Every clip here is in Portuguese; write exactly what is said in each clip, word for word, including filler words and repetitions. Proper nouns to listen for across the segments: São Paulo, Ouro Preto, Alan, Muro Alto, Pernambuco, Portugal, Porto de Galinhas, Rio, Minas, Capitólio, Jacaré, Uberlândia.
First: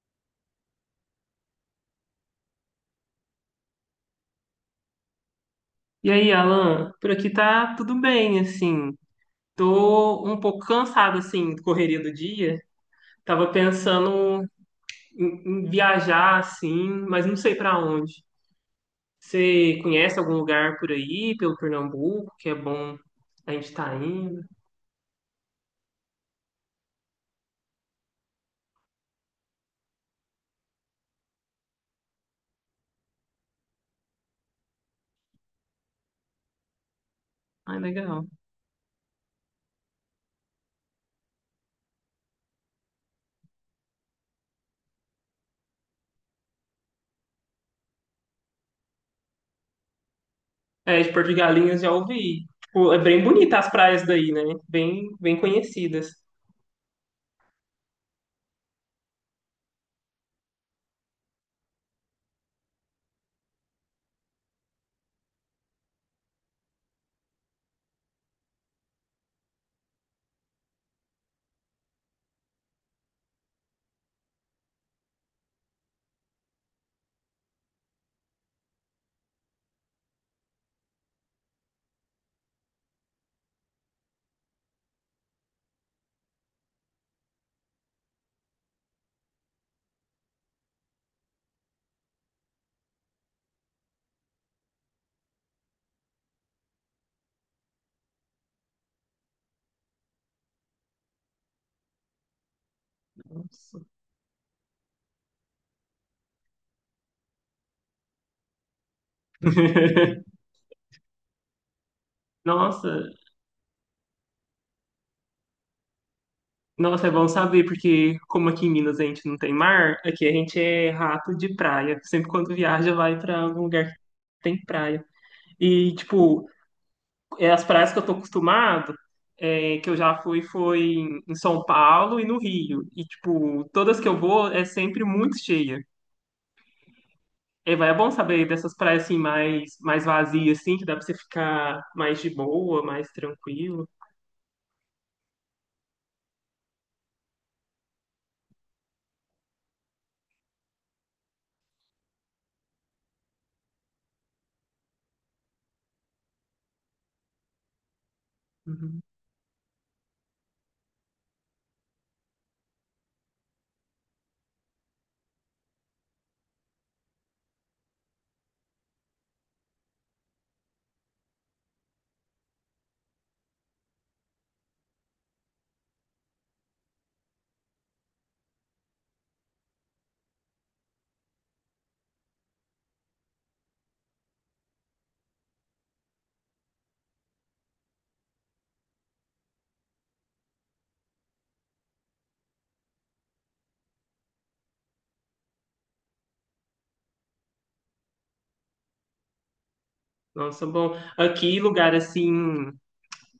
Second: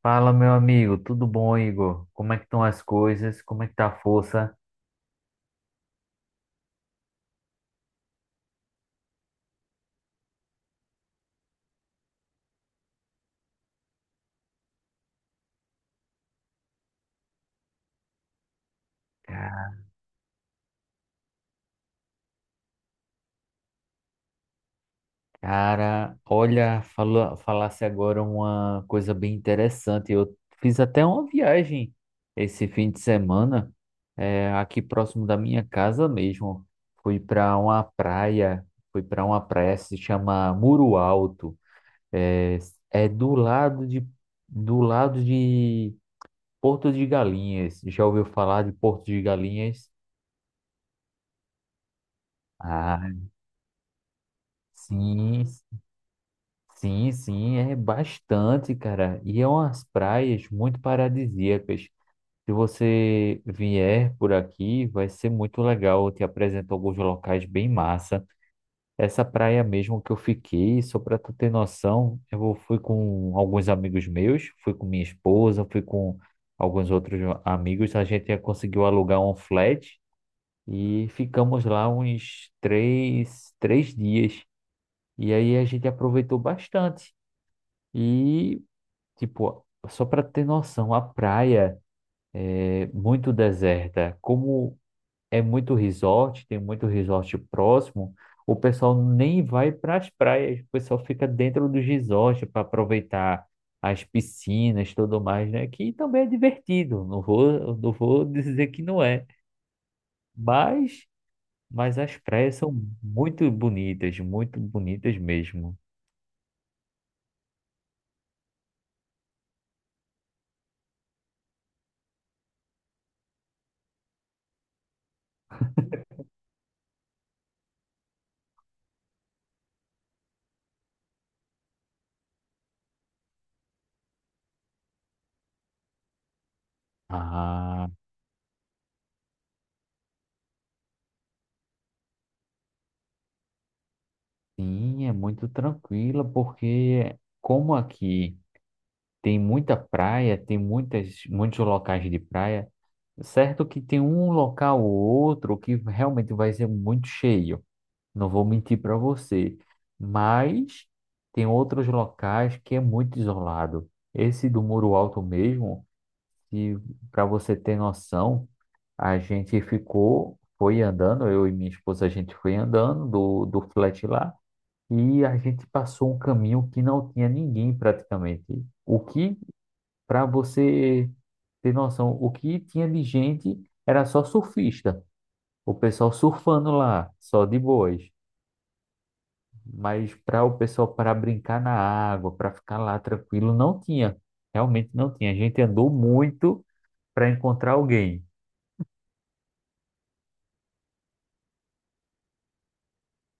Fala, meu amigo, tudo bom, Igor? Como é que estão as coisas? Como é que tá a força? E aí, Alan, por aqui tá tudo bem, assim. Tô um pouco cansado, assim, da correria do dia. Tava pensando em, em viajar, assim, mas não sei pra onde. Você conhece algum lugar por aí, pelo Pernambuco, que é bom a gente tá indo? Cara, olha, falou, falasse agora uma coisa bem interessante. Eu fiz até uma viagem esse fim de semana, é, aqui próximo da minha casa mesmo. Fui para Ai, uma legal. praia, Fui para uma praia que se chama Muro Alto. É, é do lado de, do lado de Porto de Galinhas. Já ouviu falar de Porto de Galinhas? É, de Porto de Galinhas já ouvi. Tipo, é ah bem bonita as praias daí, né? Bem, bem Sim, conhecidas. sim, sim, é bastante, cara. E é umas praias muito paradisíacas. Se você vier por aqui, vai ser muito legal. Eu te apresento alguns locais bem massa. Essa praia mesmo que eu fiquei, só para tu ter noção, eu fui com alguns amigos meus, fui com minha esposa, fui com alguns outros amigos. A gente conseguiu alugar um flat e ficamos lá uns três, três dias. E aí a gente aproveitou bastante. E, tipo, só para ter noção, a praia é muito deserta. Como é muito resort, tem muito resort próximo, o pessoal nem vai para as praias, o pessoal fica dentro dos resorts para aproveitar as piscinas, tudo mais, né? Que também é divertido, não vou, não vou dizer que não é, mas, mas as praias são Nossa, muito bonitas, muito bonitas mesmo. Nossa, é bom saber, porque como aqui em Minas a gente não tem mar, aqui a gente é rato de praia. Sempre quando viaja, vai pra algum lugar que tem praia. E, tipo, é as praias que eu tô acostumado, é, que eu já fui, foi em em São Paulo e no Rio. E, tipo, todas que eu vou é sempre muito cheia. É, Ah. vai, é bom saber dessas praias assim mais, mais vazias, assim, que dá pra você ficar mais de boa, mais tranquilo. Sim, é muito tranquila, porque como aqui tem muita praia, tem muitas, muitos locais de praia, certo que tem um local ou outro que realmente vai ser muito cheio, não vou mentir para Uhum. você, mas tem outros locais que é muito isolado. Esse do Muro Alto mesmo, e para você ter noção, a gente ficou, foi andando, eu e minha esposa, a gente foi andando do, do flat lá. E a gente passou um caminho que não tinha ninguém praticamente. O que, para você ter noção, o que tinha de gente era só surfista. O pessoal surfando lá, só de boas. Mas para o pessoal para brincar na água, para ficar lá tranquilo, não tinha. Realmente não tinha. A gente andou muito para encontrar alguém. Nossa, bom. Aqui, lugar assim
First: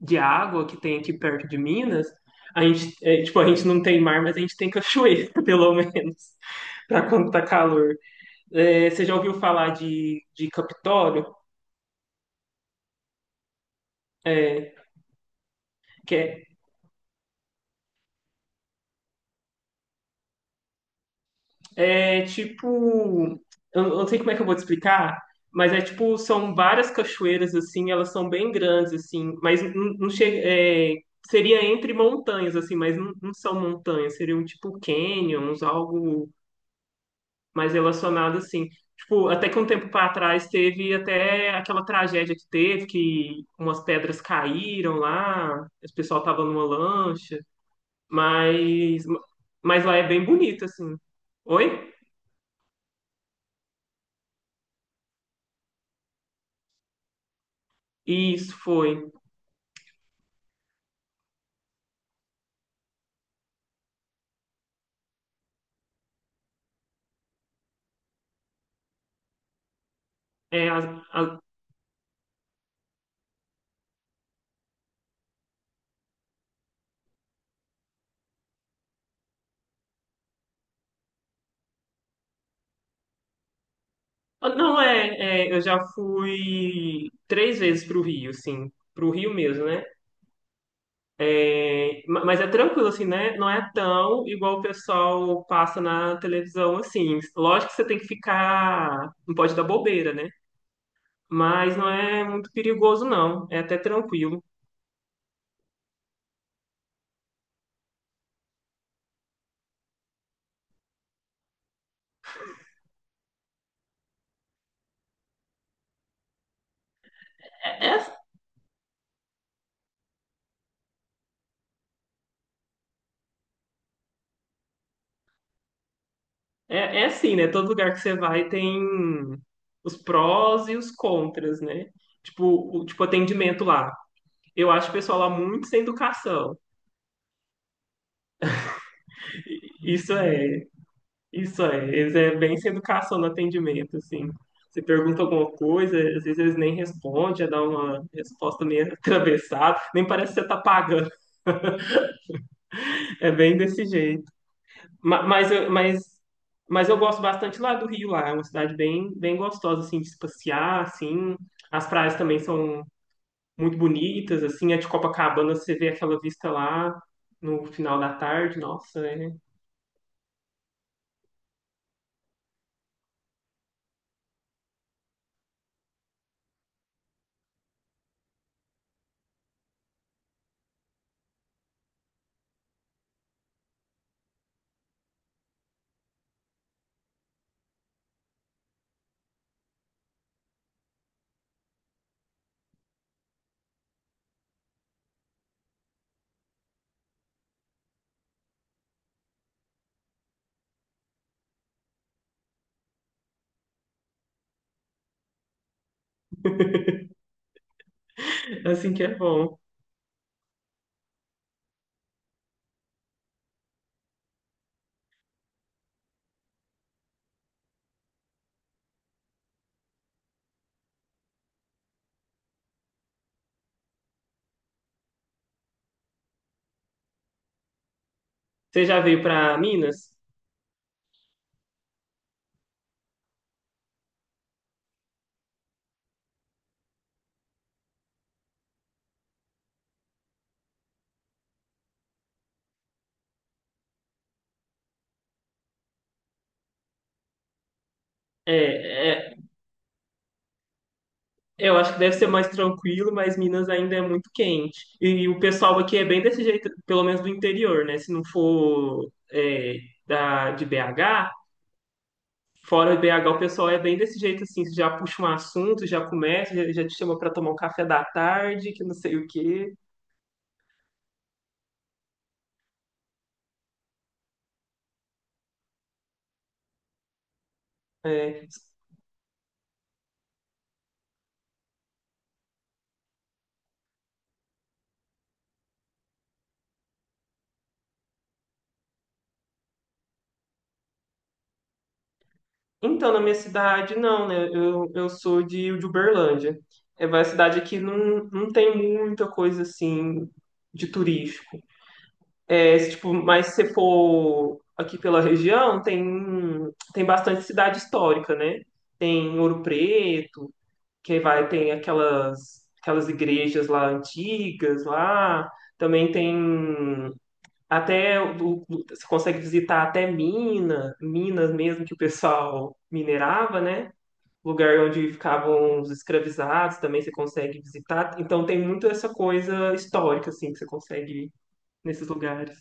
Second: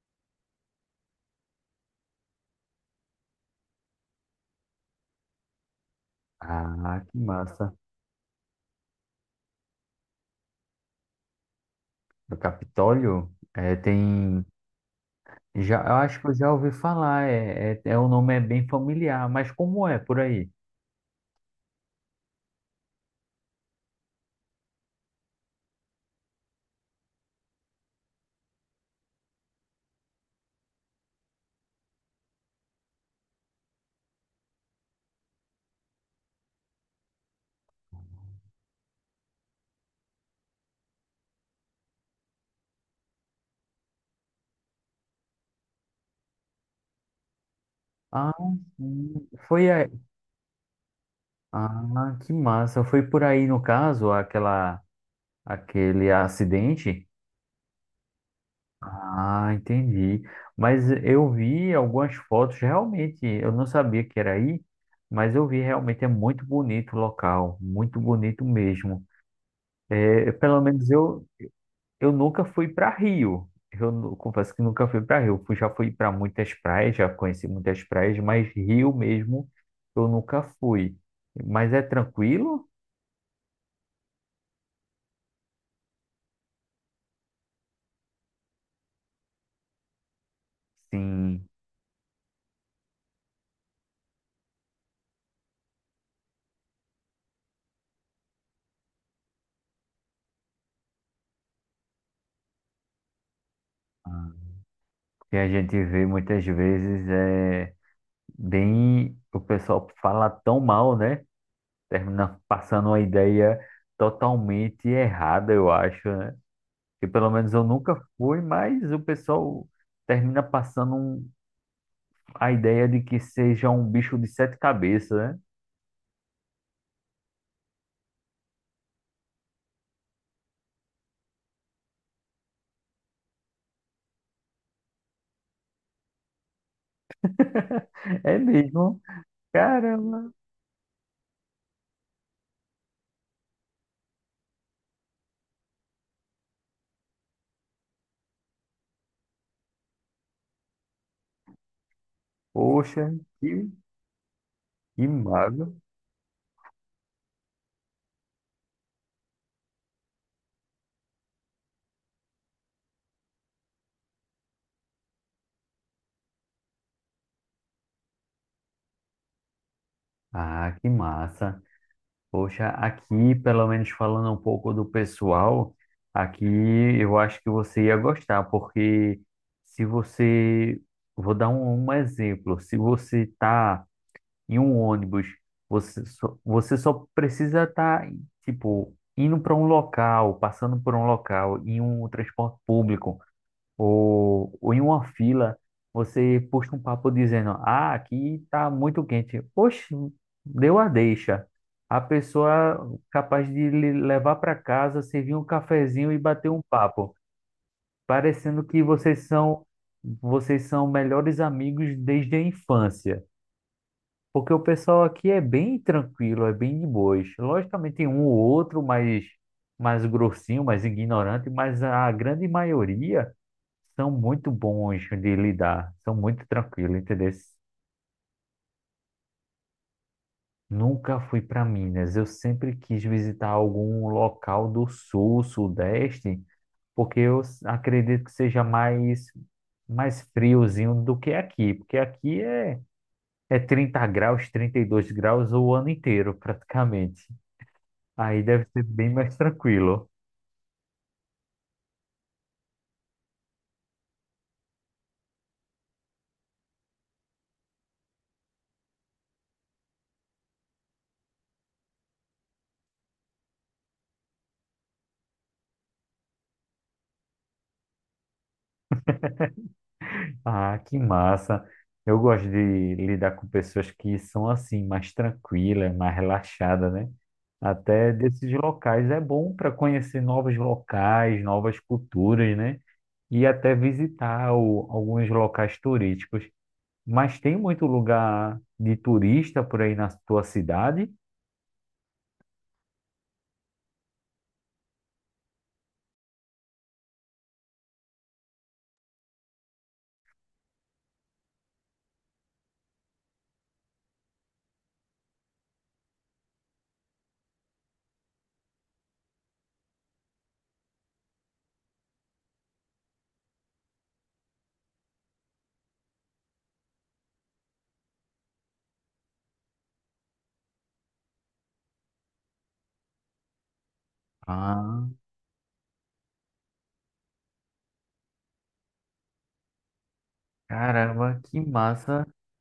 de água que tem aqui perto de Minas, a gente, é, tipo, a gente não tem mar, mas a gente tem cachoeira, pelo menos, Ah, para que quando tá massa. calor. É, você já ouviu falar de, de Capitólio? No Capitólio, é tem. É, Já, eu acho que eu que já ouvi falar, é, é, é- o nome é bem familiar, mas como é por aí? é, é tipo, eu eu não sei como é que eu vou te explicar, mas é tipo, são várias cachoeiras assim, elas são bem grandes assim, mas não, não chega, é, seria entre montanhas assim, mas não, não são montanhas, seriam tipo canyons, algo mais relacionado, assim. Tipo, até que um tempo para trás teve até aquela tragédia que teve, que umas pedras caíram lá, o pessoal tava numa lancha, Ah, mas, sim, foi mas aí. lá é bem bonito, assim. Oi? Ah, que massa. Foi por aí no caso, aquela, aquele acidente? Isso foi. Ah, entendi. Mas eu vi algumas fotos, realmente, eu não sabia que era aí, mas eu vi realmente é muito bonito o local, muito bonito mesmo. É, pelo É, as- menos eu, as- Eu nunca fui para Rio. Eu nu- confesso que nunca fui para Rio. Fui- já fui para muitas praias, já conheci muitas praias, mas Rio mesmo eu nunca fui. Mas é tranquilo? ah, não, é, é, eu já fui três vezes pro Rio, assim, pro Rio mesmo, né? Sim, É, ma- mas é tranquilo, assim, né? Não é tão igual o pessoal passa na televisão, assim. Lógico que você tem que ficar. Não pode dar bobeira, né? Mas não é muito perigoso, não. É até tranquilo. que a gente vê muitas vezes é bem o pessoal fala tão mal, né? Termina passando uma ideia totalmente errada, eu acho, né? Que pelo menos eu É, nunca é, fui, mas o pessoal termina passando um- a ideia de que seja um bicho de sete cabeças, né? é é assim, né? Todo lugar que você vai tem os prós e os contras, né? Tipo, o tipo atendimento lá. Eu acho o pessoal lá muito sem educação. É mesmo? Isso Caramba! é. Isso é, eles é bem sem educação no atendimento, assim. Você pergunta alguma coisa, às vezes eles nem respondem, já dá uma resposta meio atravessada, nem parece que você tá pagando. Poxa, É que, bem desse jeito. que Ma- Mas, eu- mago! mas, mas eu gosto bastante lá do Rio, lá. É uma cidade bem, bem gostosa, assim, de se passear, assim. As praias também são muito bonitas, assim. A de Copacabana, você vê aquela vista lá no final da tarde, nossa, é Ah, que massa! Poxa, aqui, pelo menos falando um pouco do pessoal, aqui eu acho que você ia gostar, porque se você. Vou dar um, um exemplo. Se você está em um ônibus, você só, você só precisa estar, tá, tipo, indo para um local, passando por um local, em um transporte público, ou, ou em uma fila, você puxa um papo dizendo: "Ah, aqui tá muito quente." Poxa, deu a deixa. A pessoa capaz de lhe levar para casa, servir um cafezinho e bater um papo, parecendo que assim que é vocês bom. são vocês são melhores amigos desde a infância. Porque o pessoal aqui é bem tranquilo, é bem de boas. Logicamente tem um ou outro mais, mais grossinho, mais ignorante, mas a grande maioria são muito bons de lidar, são muito tranquilos, entendeu? Você já veio para Minas? Nunca fui para Minas, eu sempre quis visitar algum local do sul, sudeste, porque eu s- acredito que seja mais, mais friozinho do que aqui, porque aqui é, é trinta graus, trinta e dois graus o ano inteiro, praticamente. Aí deve ser É, bem mais é, tranquilo. Eu acho que deve ser mais tranquilo, mas Minas ainda é muito quente. E o pessoal aqui é bem desse jeito, pelo menos do interior, né? Se não for é, da, de B H, fora de B H o pessoal é bem desse jeito assim, já puxa um assunto, já começa, já, já te chama para tomar um café da tarde, que não sei o quê. Ah, que massa. Eu gosto de lidar com pessoas que são assim, mais tranquilas, mais relaxadas, né? Até É. desses locais é bom para conhecer novos locais, novas culturas, né? E até visitar o- alguns locais turísticos. Mas tem muito lugar de turista por aí na tua cidade? Então, na minha cidade, não, né? Eu, eu sou de, de Uberlândia. É uma cidade que não, não tem muita coisa assim de turístico. É, se, tipo, mas se você for aqui pela região, tem, tem bastante cidade histórica, né? Tem Ouro Preto, que vai, tem aquelas, aquelas igrejas lá antigas lá. Também tem até o- o- você consegue visitar até Minas, Minas mesmo que o pessoal minerava, né? Lugar Ah, onde ficavam os escravizados, também você consegue visitar. Então tem muito essa coisa histórica assim que você consegue ir caramba, que nesses massa. lugares.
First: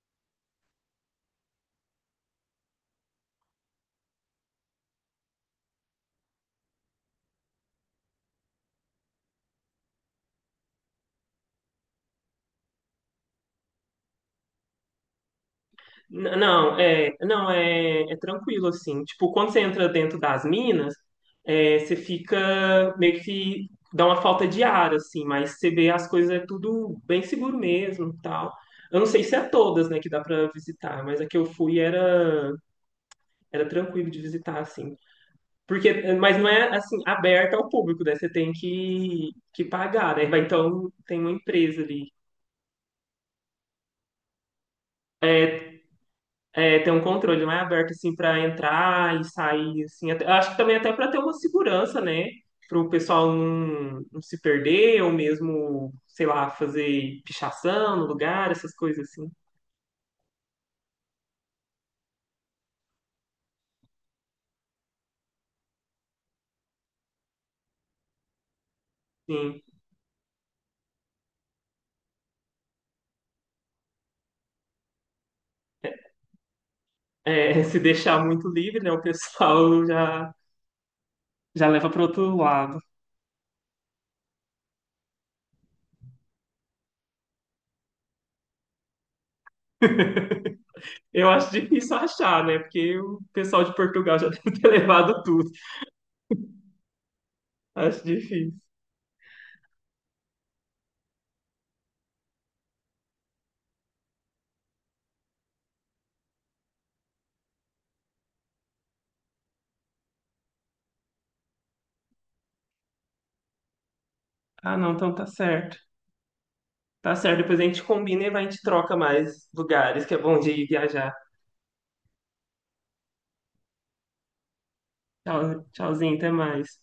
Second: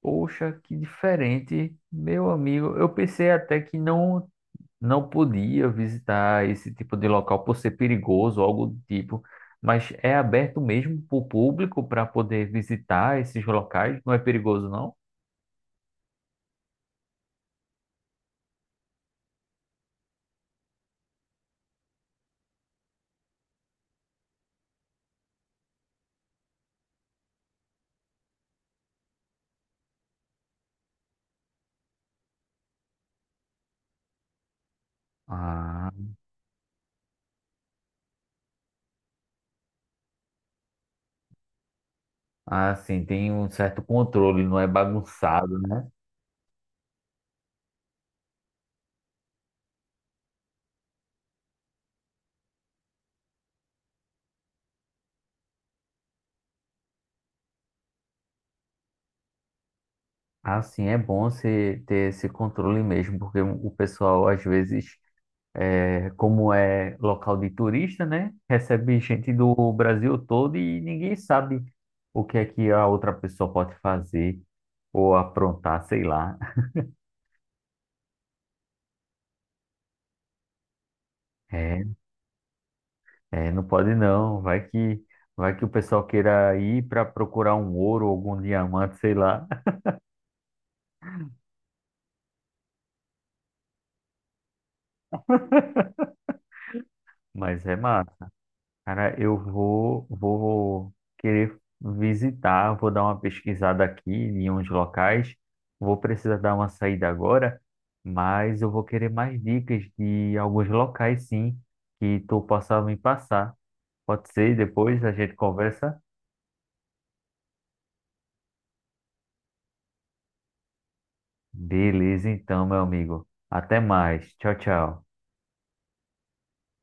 Poxa, que diferente. Meu amigo, eu pensei até que não não podia visitar esse tipo de local por ser perigoso, algo do tipo, mas é aberto mesmo para o público para poder visitar esses locais? Não é perigoso, não? N- Não, é, não é, é tranquilo assim. Tipo, quando você entra dentro das minas, é, você fica meio que dá uma falta de ar assim, mas você vê as coisas é tudo bem seguro mesmo, e tal. Eu não sei se é todas, né, que dá pra visitar, mas a que eu fui era era tranquilo de visitar assim. Ah, Porque, mas não é assim aberta ao público, né? Você tem que que pagar, né? Vai, então tem uma empresa ali. ah, sim, tem um certo controle, não é bagunçado, É, né? é, ter um controle mais aberto assim para entrar e sair assim. Até- acho que também até para ter uma segurança, né? Para o pessoal não, não se perder ou mesmo, sei lá, fazer pichação no lugar, essas coisas assim. Ah, sim, é bom você ter esse controle mesmo, porque o pessoal às vezes é, como é local de turista, né? Recebe gente Sim. do Brasil todo e ninguém sabe o que é que a outra pessoa pode fazer ou aprontar, sei lá. É, se deixar muito livre, né? O pessoal já já leva É, para outro lado. é, não pode não. Vai que vai que o pessoal queira ir para procurar um ouro, algum diamante, sei lá. Eu acho difícil achar, né? Porque o pessoal de Portugal já deve ter levado tudo. Mas é Acho massa. difícil. Cara, eu vou, vou querer visitar, vou dar uma pesquisada aqui em uns locais. Vou precisar dar uma saída agora, mas eu vou querer mais dicas de alguns locais, sim, que tu possa me passar. Pode ser, Ah, não, depois a então tá gente certo. conversa? Tá certo, depois a gente combina e vai, a gente troca mais lugares, que é bom de ir viajar. Beleza, então, meu amigo. Até mais. Tchau, tchau. Tchau, tchauzinho, até mais.